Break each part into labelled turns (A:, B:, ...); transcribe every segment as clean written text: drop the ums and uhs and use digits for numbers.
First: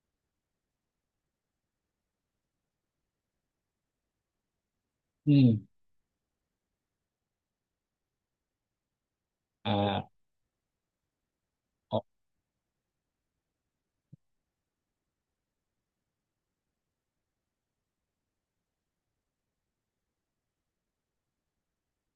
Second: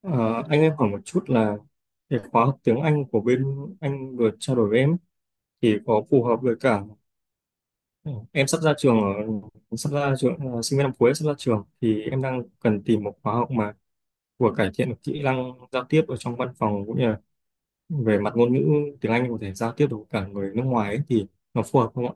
A: Ờ, anh, em hỏi một chút là cái khóa học tiếng Anh của bên anh vừa trao đổi với em ấy,
B: Ừ.
A: thì có phù hợp với cả ừ, em sắp ra trường ở sắp
B: À,
A: ra trường ờ, sinh viên năm cuối sắp ra trường,
B: ờ,
A: thì em đang cần tìm một khóa học mà vừa cải thiện được kỹ năng giao tiếp ở trong văn phòng, cũng như là về mặt ngôn ngữ tiếng Anh có thể giao tiếp được với cả người nước ngoài ấy, thì nó phù hợp không ạ?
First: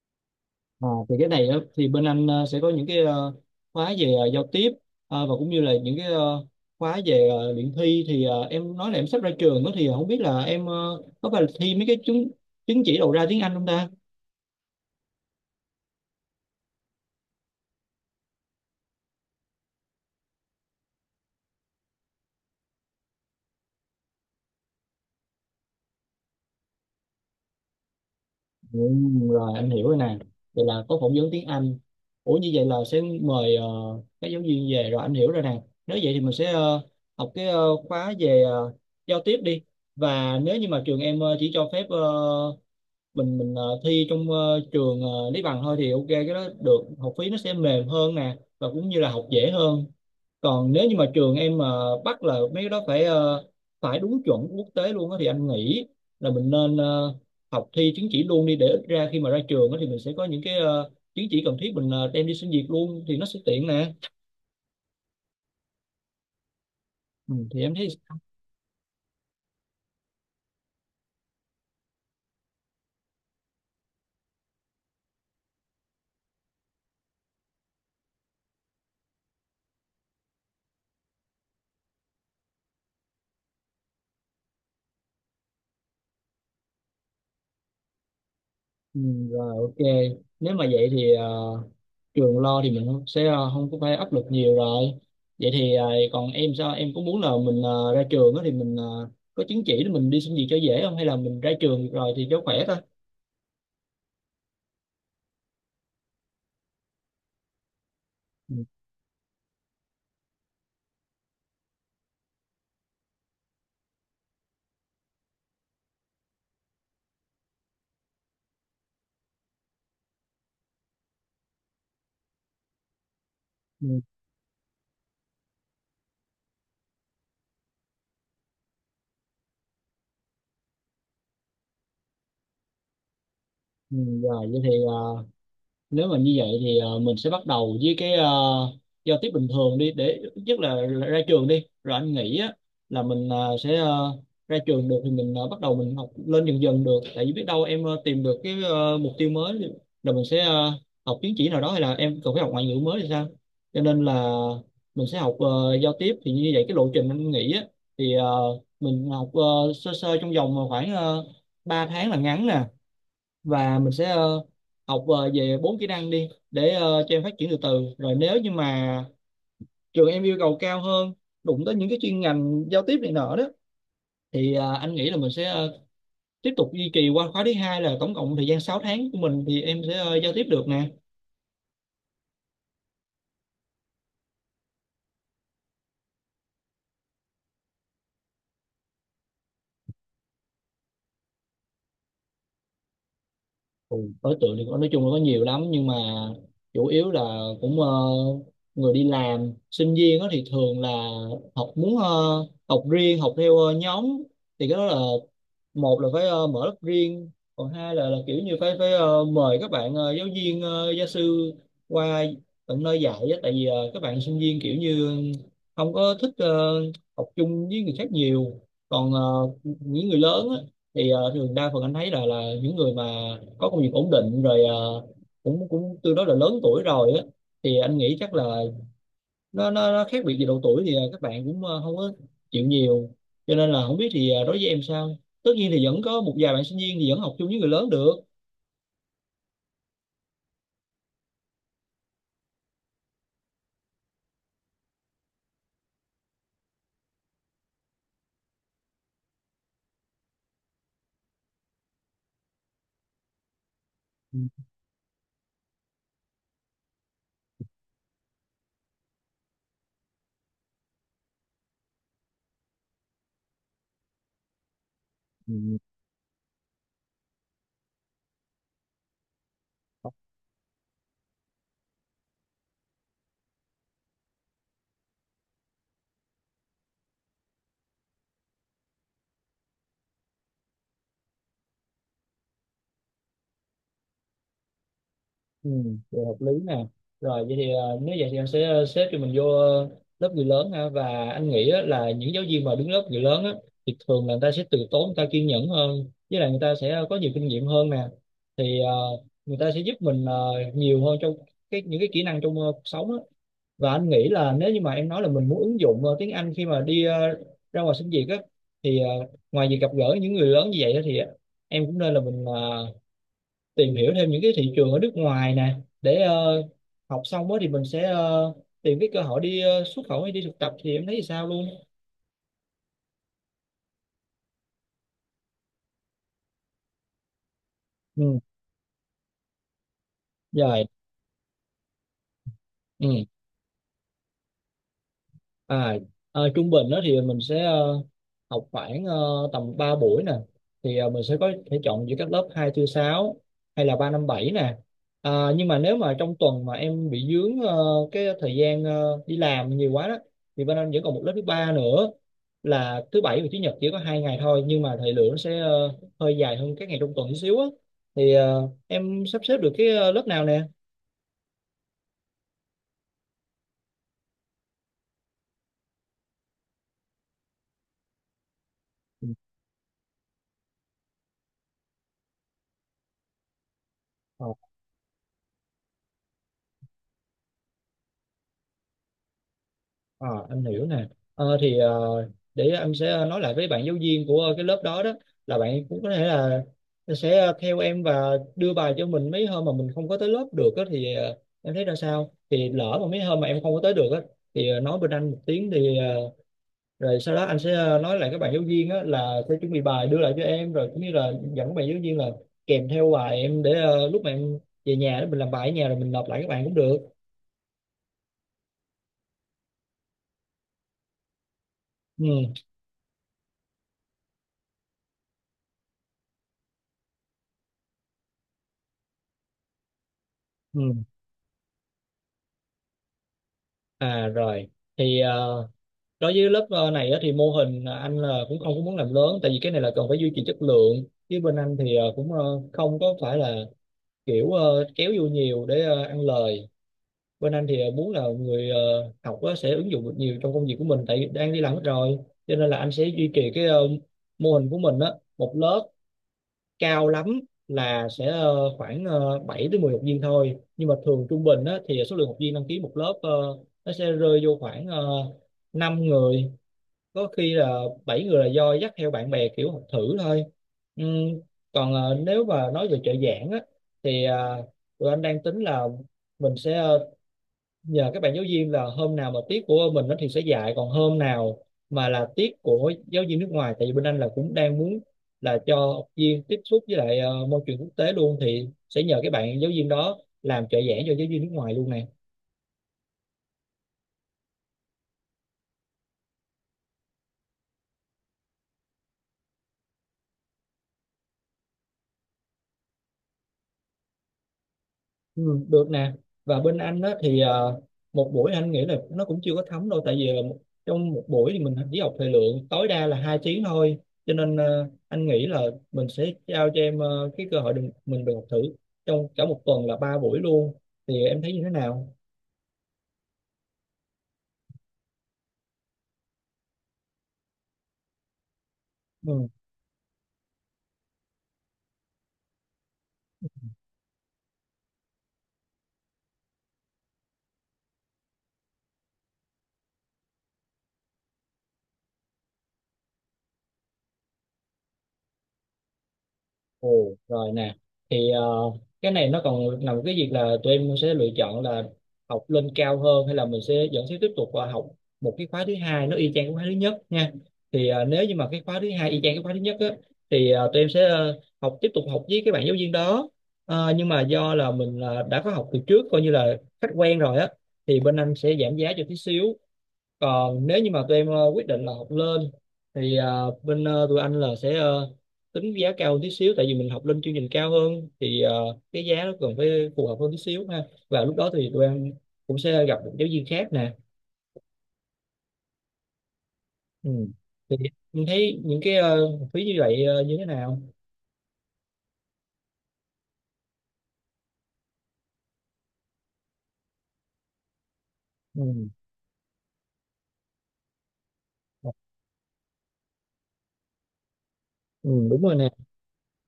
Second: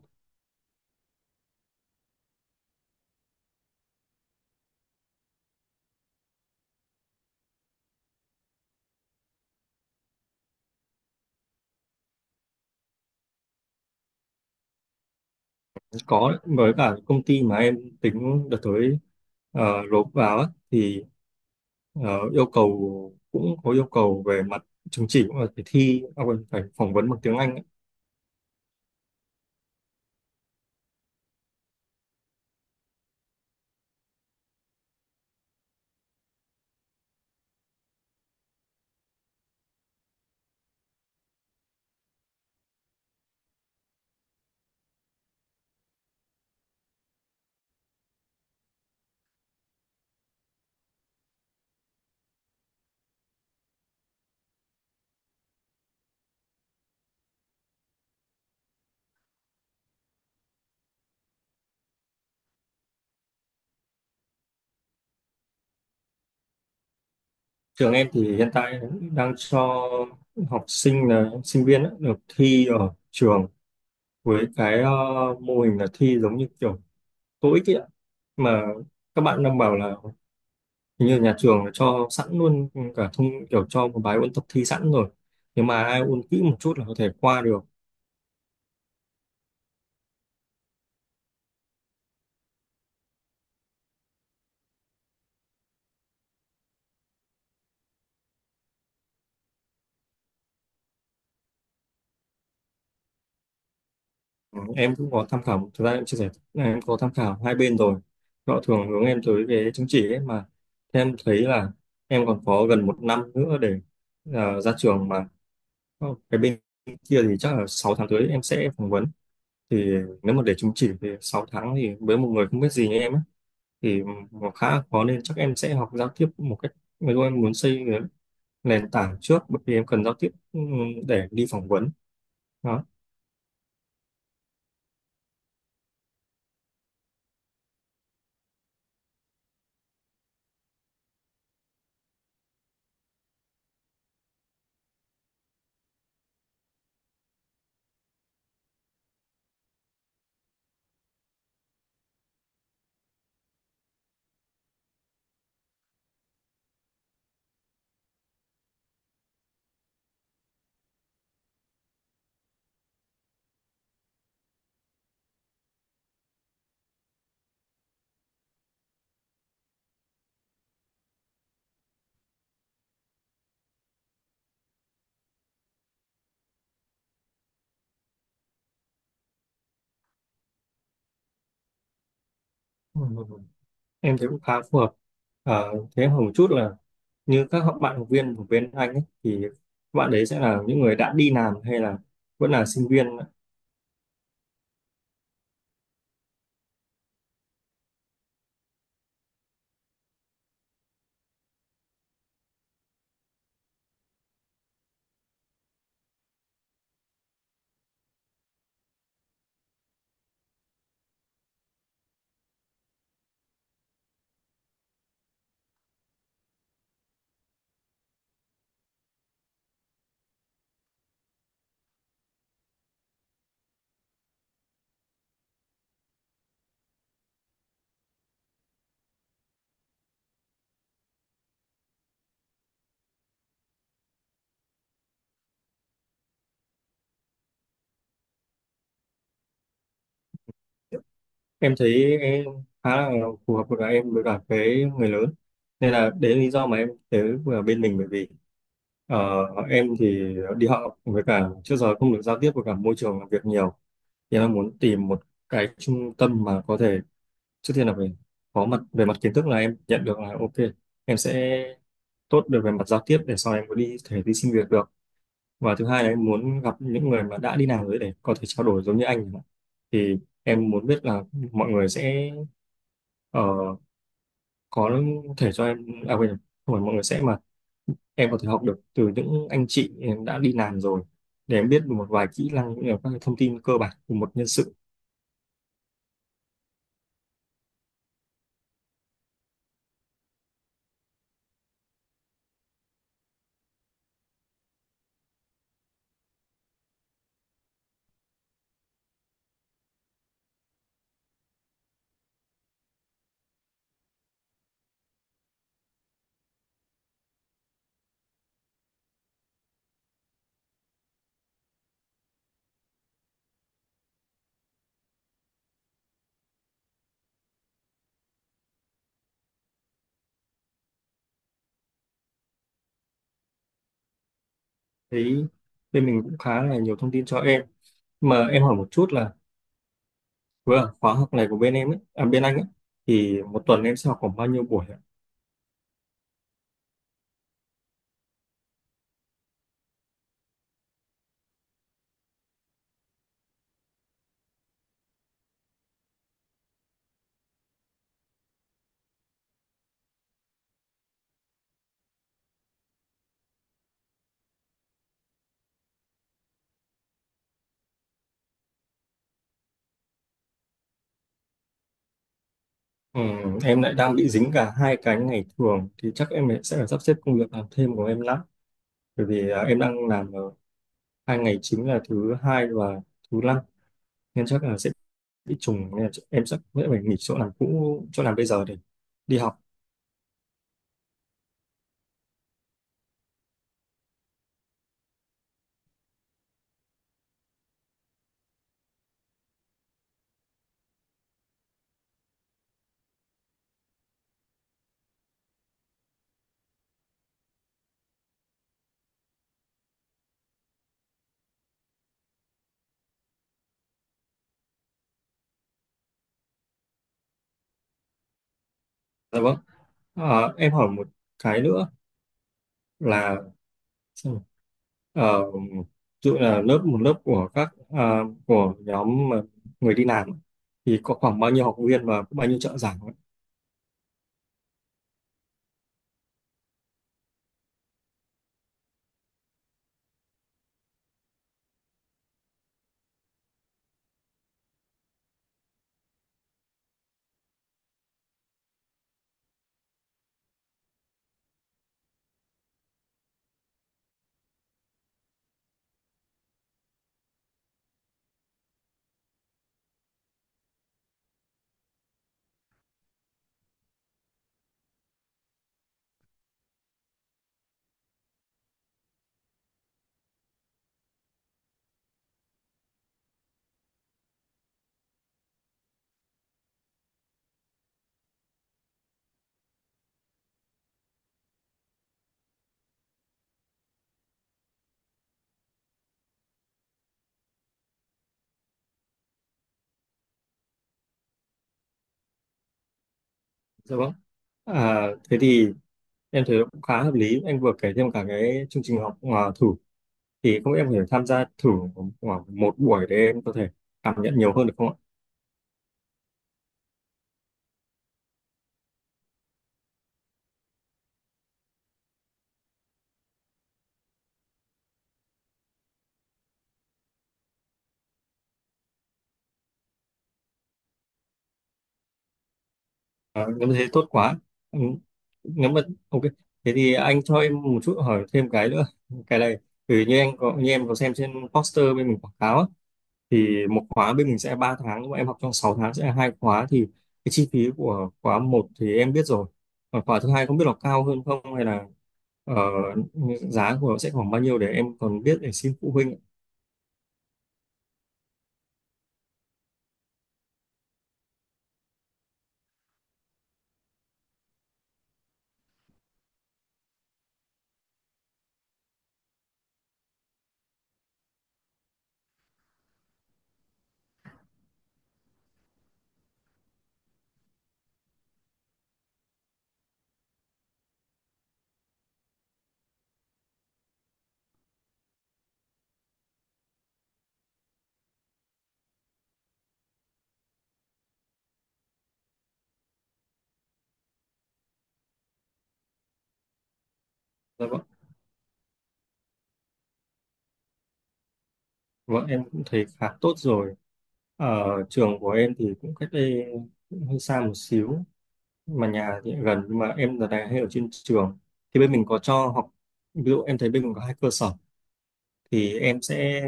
B: ờ, thì cái này á, thì bên anh sẽ có những cái khóa về giao tiếp và cũng như là những cái khóa về luyện thi thì em nói là em sắp ra trường đó, thì không biết là em có phải là thi mấy cái chứng chứng chỉ đầu ra tiếng Anh không ta?
A: Có, với cả công ty mà em tính đợt tới nộp vào á, thì Ờ, yêu cầu, cũng có yêu cầu về mặt chứng chỉ, cũng là phải thi à, quên, phải phỏng vấn bằng tiếng Anh ấy.
B: Ừ, rồi anh hiểu rồi nè. Vậy là có phỏng vấn tiếng Anh. Ủa như vậy là sẽ mời các giáo viên về rồi anh hiểu rồi nè. Nếu vậy thì mình sẽ học cái khóa về giao tiếp đi. Và nếu như mà trường em chỉ cho phép mình thi trong trường Lý Bằng thôi thì ok, cái đó được, học phí nó sẽ mềm hơn nè và cũng như là học dễ hơn. Còn nếu như mà trường em mà bắt là mấy cái đó phải phải đúng chuẩn quốc tế luôn á thì anh nghĩ là mình nên học thi chứng chỉ luôn đi để ít ra khi mà ra trường á thì mình sẽ có những cái chứng chỉ cần thiết, mình đem đi xin việc luôn thì nó sẽ tiện nè. Ừ, thì em thấy.
A: Trường em thì hiện tại đang cho học sinh, là sinh viên ấy, được thi ở trường với cái mô hình là thi giống như kiểu TOEIC ấy ạ. Mà các bạn đang bảo là hình như nhà trường là cho sẵn luôn cả kiểu cho một bài ôn tập thi sẵn rồi, nhưng mà ai ôn kỹ một chút là có thể qua được.
B: Ừ, rồi ok, nếu mà vậy thì trường lo thì mình không- sẽ không có phải áp lực nhiều rồi. Vậy thì còn em sao, em có muốn là mình ra trường á thì mình có chứng chỉ để mình đi xin việc cho dễ không, hay là mình ra trường rồi thì cho khỏe thôi?
A: Ừ, em cũng có tham khảo. Thực ra em chia sẻ là em có tham khảo hai bên rồi,
B: ừ,
A: họ thường hướng em tới cái chứng chỉ ấy mà. Thế em thấy là em còn có gần một năm nữa để ra trường mà. Cái bên kia thì chắc là 6 tháng tới em sẽ phỏng vấn. Thì nếu mà để chứng chỉ thì 6 tháng, thì với một người không biết gì như em ấy
B: ừ,
A: thì nó khá là khó, nên chắc em sẽ học giao tiếp một cách ví dụ em muốn xây cái nền tảng trước, bởi vì em cần giao tiếp để đi phỏng vấn đó.
B: ừ, Rồi vậy thì nếu mà như vậy thì mình sẽ bắt đầu với cái giao tiếp bình thường đi để nhất là ra trường đi rồi anh nghĩ á, là mình sẽ ra trường được thì mình bắt đầu mình học lên dần dần được, tại vì biết đâu em tìm được cái mục tiêu mới rồi mình sẽ học chứng chỉ nào đó, hay là em cần phải học ngoại ngữ mới thì sao. Cho nên là mình sẽ học giao tiếp. Thì như vậy cái lộ trình anh nghĩ á, thì mình học sơ sơ trong vòng khoảng uh, 3 tháng là ngắn nè, và mình sẽ học về bốn kỹ năng đi để cho em phát triển từ từ, rồi nếu như mà trường em yêu cầu cao hơn, đụng tới những cái chuyên ngành giao tiếp này nọ đó thì anh nghĩ là mình sẽ tiếp tục duy trì qua khóa thứ hai, là tổng cộng thời gian 6 tháng của mình thì em sẽ giao tiếp được nè.
A: Ừ. Em thấy cũng khá phù hợp. Thế em hỏi một chút là như các bạn học viên của bên anh ấy, thì các bạn đấy sẽ là những người đã đi làm hay là vẫn là sinh viên?
B: Ừ, đối tượng thì nói chung là có nhiều lắm, nhưng mà chủ yếu là cũng người đi làm. Sinh viên đó thì thường là học muốn học riêng, học theo nhóm, thì cái đó là một là phải mở lớp riêng, còn hai là kiểu như phải phải ờ, mời các bạn giáo viên gia sư qua tận nơi dạy á, tại vì các bạn sinh viên kiểu như không có thích học chung với người khác nhiều. Còn những người lớn á thì thường đa phần anh thấy là những người mà có công việc ổn định rồi, cũng cũng tương đối là lớn tuổi rồi á, thì anh nghĩ chắc là nó khác biệt về độ tuổi thì các bạn cũng không có chịu nhiều, cho nên là không biết thì đối với em sao. Tất nhiên thì vẫn có một vài bạn sinh viên thì vẫn học chung với người lớn được.
A: Em thấy khá là phù hợp với em, đối cả với người lớn, nên là đấy là lý do mà em tới vừa bên mình. Bởi vì ờ, em thì đi học với cả trước giờ không được giao tiếp với cả môi trường làm việc nhiều, thì em muốn tìm một cái trung tâm mà có thể trước tiên là về có mặt về mặt kiến thức là em nhận được là ok, em sẽ tốt được về mặt giao tiếp để sau này em có thể đi xin việc được. Và
B: Ừ.
A: thứ hai là em muốn gặp những người mà đã đi làm rồi để có thể trao đổi giống như anh chẳng hạn. Thì em muốn biết là mọi người sẽ ờ, có thể cho em, à quên, không phải mọi người sẽ, mà em có thể học được từ những anh chị em đã đi làm rồi, để em biết được một vài kỹ năng cũng như là các cái thông tin cơ bản của một nhân sự.
B: Ừ, vậy hợp lý nè. Rồi vậy thì nếu vậy thì em sẽ xếp cho mình vô lớp người lớn ha, và anh nghĩ á, là những giáo viên mà đứng lớp người lớn á, thì thường là người ta sẽ từ tốn, người ta kiên nhẫn hơn, với lại người ta sẽ có nhiều kinh nghiệm hơn nè. Thì người ta sẽ giúp mình nhiều hơn trong cái những cái kỹ năng trong cuộc sống á. Và anh nghĩ là nếu như mà em nói là mình muốn ứng dụng tiếng Anh khi mà đi ra ngoài xin việc á, thì ngoài việc gặp gỡ những người lớn như vậy á, thì em cũng nên là mình tìm hiểu thêm những cái thị trường ở nước ngoài nè, để học xong á thì mình sẽ tìm cái cơ hội đi xuất khẩu hay đi thực tập thì em thấy thì sao luôn.
A: Thấy bên mình cũng khá là nhiều thông tin cho em.
B: Ừ
A: Mà em hỏi một chút là
B: rồi
A: vừa khóa học này của bên em ấy, à, bên anh ấy,
B: ừ.
A: thì một tuần em sẽ học khoảng bao nhiêu buổi?
B: À, trung bình đó thì mình sẽ học khoảng tầm 3 buổi nè. Thì mình sẽ có thể chọn giữa các lớp 2, tư, 6 hay là 3, 5, 7 nè. À, nhưng mà nếu mà trong tuần mà em bị dướng cái thời gian đi làm nhiều quá đó, thì bên anh vẫn còn một lớp thứ ba nữa là thứ bảy và chủ nhật, chỉ có hai ngày thôi, nhưng mà thời lượng nó sẽ hơi dài hơn các ngày trong tuần chút xíu á. Thì em sắp xếp được cái lớp nào nè?
A: Em lại đang bị dính cả hai cái ngày thường, thì chắc em sẽ phải sắp xếp công việc làm thêm của em lắm, bởi vì em đang làm ở 2 ngày chính là thứ hai và thứ năm,
B: Ừ.
A: nên chắc là sẽ bị trùng, nên là em sẽ phải nghỉ chỗ làm cũ, chỗ làm bây giờ, để đi học.
B: Ờ, em hiểu nè. Ờ, thì để em sẽ nói lại với bạn giáo viên của cái lớp đó đó, là bạn cũng có thể là sẽ theo em và đưa bài cho mình mấy hôm mà mình không có tới lớp được á, thì em thấy ra sao? Thì lỡ mà mấy hôm mà em không có tới được á, thì nói bên anh một tiếng, thì rồi sau đó anh sẽ nói lại các bạn giáo viên á, là sẽ chuẩn bị bài đưa lại cho em, rồi cũng như là dẫn các bạn giáo viên là kèm theo bài em, để lúc mà em về nhà đó, mình làm bài ở nhà rồi mình nộp lại các bạn cũng được.
A: Dạ vâng. À, em hỏi một cái nữa
B: Ừ,
A: là, xem nào, ví dụ là một lớp của của nhóm mà người đi làm ấy,
B: ừ.
A: thì có khoảng bao nhiêu học viên và có bao nhiêu trợ giảng ạ?
B: à rồi thì đối với lớp này á, thì mô hình anh là cũng không có muốn làm lớn, tại vì cái này là cần phải duy trì chất lượng, chứ bên anh thì cũng không có phải là kiểu kéo vô nhiều để ăn lời. Bên anh thì muốn là người học á, sẽ ứng dụng được nhiều trong công việc của mình, tại vì đang đi làm hết rồi, cho nên là anh sẽ duy trì cái mô hình của mình á. Một lớp cao lắm là sẽ khoảng 7 đến 10 học viên thôi, nhưng mà thường trung bình á, thì số lượng học viên đăng ký một lớp nó sẽ rơi vô khoảng uh, 5 người, có khi là bảy người là do dắt theo bạn bè kiểu học thử thôi. Ừm, còn nếu mà nói về trợ giảng á, thì tụi anh đang tính là mình sẽ nhờ các bạn giáo viên là hôm nào mà tiết của mình nó thì sẽ dạy, còn hôm nào mà là tiết của giáo viên nước ngoài, tại vì bên anh là cũng đang muốn là cho học viên tiếp xúc với lại môi trường quốc tế luôn, thì sẽ nhờ các bạn giáo viên đó làm trợ giảng cho giáo viên nước ngoài luôn nè.
A: Dạ vâng. À, thế thì em thấy cũng khá hợp lý. Anh vừa kể thêm cả cái chương trình học thử, thì không biết em có thể tham gia thử khoảng một buổi để em có thể cảm nhận nhiều hơn được không ạ?
B: Ừ, được nè. Và bên anh đó thì một buổi anh nghĩ là nó cũng chưa có thấm đâu, tại vì là trong một buổi thì mình chỉ học thời lượng tối đa là hai tiếng thôi, cho nên anh nghĩ là mình sẽ trao cho em cái cơ hội đừng, mình được học thử trong cả một tuần là ba buổi luôn. Thì em thấy như thế nào?
A: À, nếu mà thế tốt quá. Ừ. Nếu mà ok, thế thì anh cho em một chút hỏi thêm cái nữa. Cái
B: Ừ.
A: này thì như em có xem trên poster bên mình quảng cáo á, thì một khóa bên mình sẽ 3 tháng, mà em học trong 6 tháng sẽ là hai khóa, thì cái chi phí của khóa một thì em biết rồi, còn khóa thứ hai không biết là cao hơn không, hay là ờ, giá của nó sẽ khoảng bao nhiêu, để em còn biết để xin phụ huynh.
B: Ồ, rồi nè. Thì cái này nó còn nằm cái việc là tụi em sẽ lựa chọn là học lên cao hơn, hay là mình sẽ vẫn sẽ tiếp tục học một cái khóa thứ hai nó y chang cái khóa thứ nhất nha. Thì nếu như mà cái khóa thứ hai y chang cái khóa thứ nhất á, thì tụi em sẽ học tiếp tục học với cái bạn giáo viên đó. Ờ, nhưng mà do là mình đã có học từ trước, coi như là khách quen rồi á, thì bên anh sẽ giảm giá cho tí xíu. Còn nếu như mà tụi em quyết định là học lên, thì tụi anh là sẽ tính giá cao hơn tí xíu, tại vì mình học lên chương trình cao hơn thì cái giá nó cần phải phù hợp hơn tí xíu ha. Và lúc đó thì tụi em cũng sẽ gặp một giáo viên khác nè. Ừ.
A: Dạ
B: Thì
A: vâng.
B: em thấy những cái học phí như vậy như thế nào?
A: Vâng, em cũng thấy khá tốt rồi. Ở trường của em thì cũng cách đây cũng hơi xa một xíu, mà
B: Ừ.
A: nhà thì gần, nhưng mà em giờ này hay ở trên trường, thì bên mình có cho học, ví dụ em thấy bên mình có hai cơ sở,
B: ừ, đúng rồi nè.
A: thì em sẽ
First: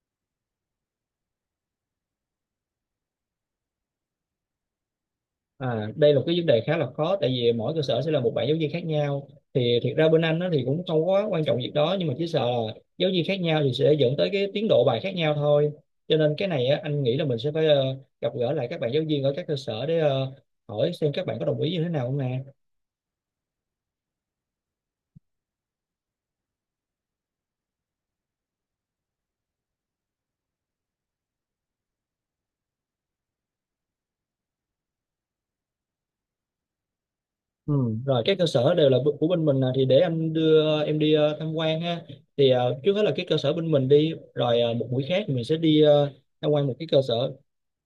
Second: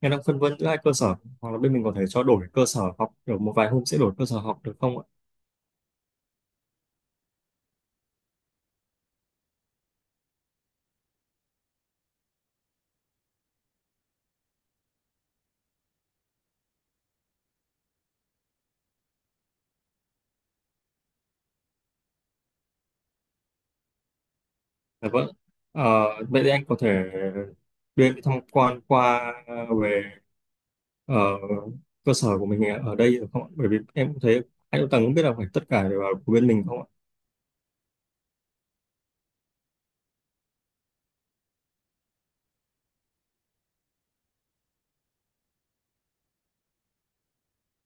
A: em đang phân vân giữa hai cơ sở, hoặc là bên mình có thể cho đổi cơ sở học kiểu một vài hôm sẽ đổi cơ sở học được không ạ?
B: À, đây là một cái vấn đề khá là khó, tại vì mỗi cơ sở sẽ là một bạn giáo viên khác nhau. Thì thiệt ra bên anh nó thì cũng không quá quan trọng việc đó, nhưng mà chỉ sợ là giáo viên khác nhau thì sẽ dẫn tới cái tiến độ bài khác nhau thôi. Cho nên cái này á, anh nghĩ là mình sẽ phải gặp gỡ lại các bạn giáo viên ở các cơ sở, để hỏi xem các bạn có đồng ý như thế nào không nè.
A: Dạ vâng. Ờ, Vậy thì anh có thể đưa em đi tham quan về ờ, cơ sở của mình ở đây được không ạ? Bởi vì em cũng thấy anh cũng không biết là phải tất cả đều là của bên mình không ạ?
B: Ừ, rồi các cơ sở đều là của bên mình nè, thì để anh đưa em đi tham quan ha. Thì trước hết là cái cơ sở bên mình đi, rồi một buổi khác thì mình sẽ đi tham quan một cái cơ sở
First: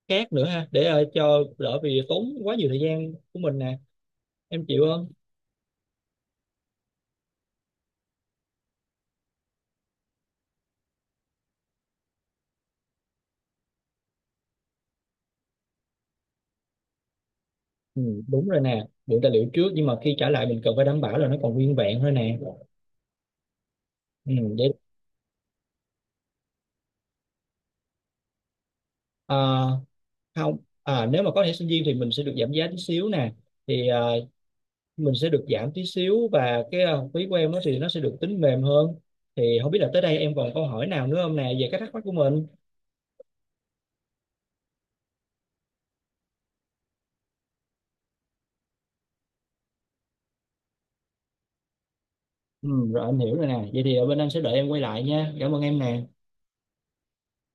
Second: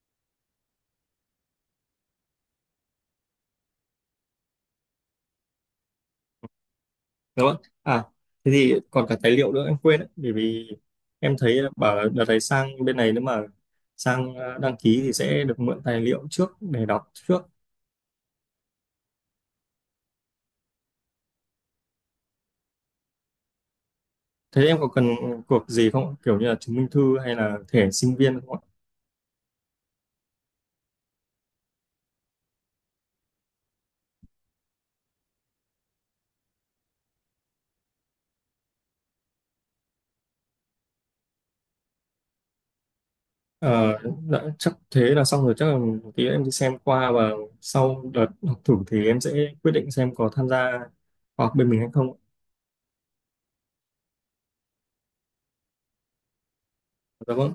B: khác nữa ha, để cho đỡ vì tốn quá nhiều thời gian của mình nè. Em chịu không?
A: Dạ vâng. À, thế thì còn cả tài liệu nữa em quên đấy, bởi vì em thấy bảo là đợt này sang bên này, nếu mà sang đăng ký thì sẽ được mượn tài liệu trước để đọc trước.
B: Ừ, đúng rồi nè, mượn tài liệu trước, nhưng mà khi trả lại mình cần phải đảm bảo là nó còn nguyên vẹn thôi nè. Ừ,
A: Thế
B: để.
A: em có cần cuộc gì không? Kiểu như là chứng minh thư hay là thẻ sinh viên không ạ?
B: ờ, Không. À, nếu mà có thẻ sinh viên thì mình sẽ được giảm giá tí xíu nè. Thì mình sẽ được giảm tí xíu, và cái học phí của em đó thì nó sẽ được tính mềm hơn. Thì không biết là tới đây em còn câu hỏi nào nữa không nè, về cái thắc mắc của mình.
A: Ờ, dạ, chắc thế là xong rồi. Chắc là một tí em đi xem qua và sau đợt học thử thì em sẽ quyết định xem có tham gia khóa học bên mình hay không.
B: Ừ, rồi anh hiểu rồi nè. Vậy thì ở bên anh sẽ đợi em quay lại nha. Cảm ơn em nè.
A: Dạ vâng.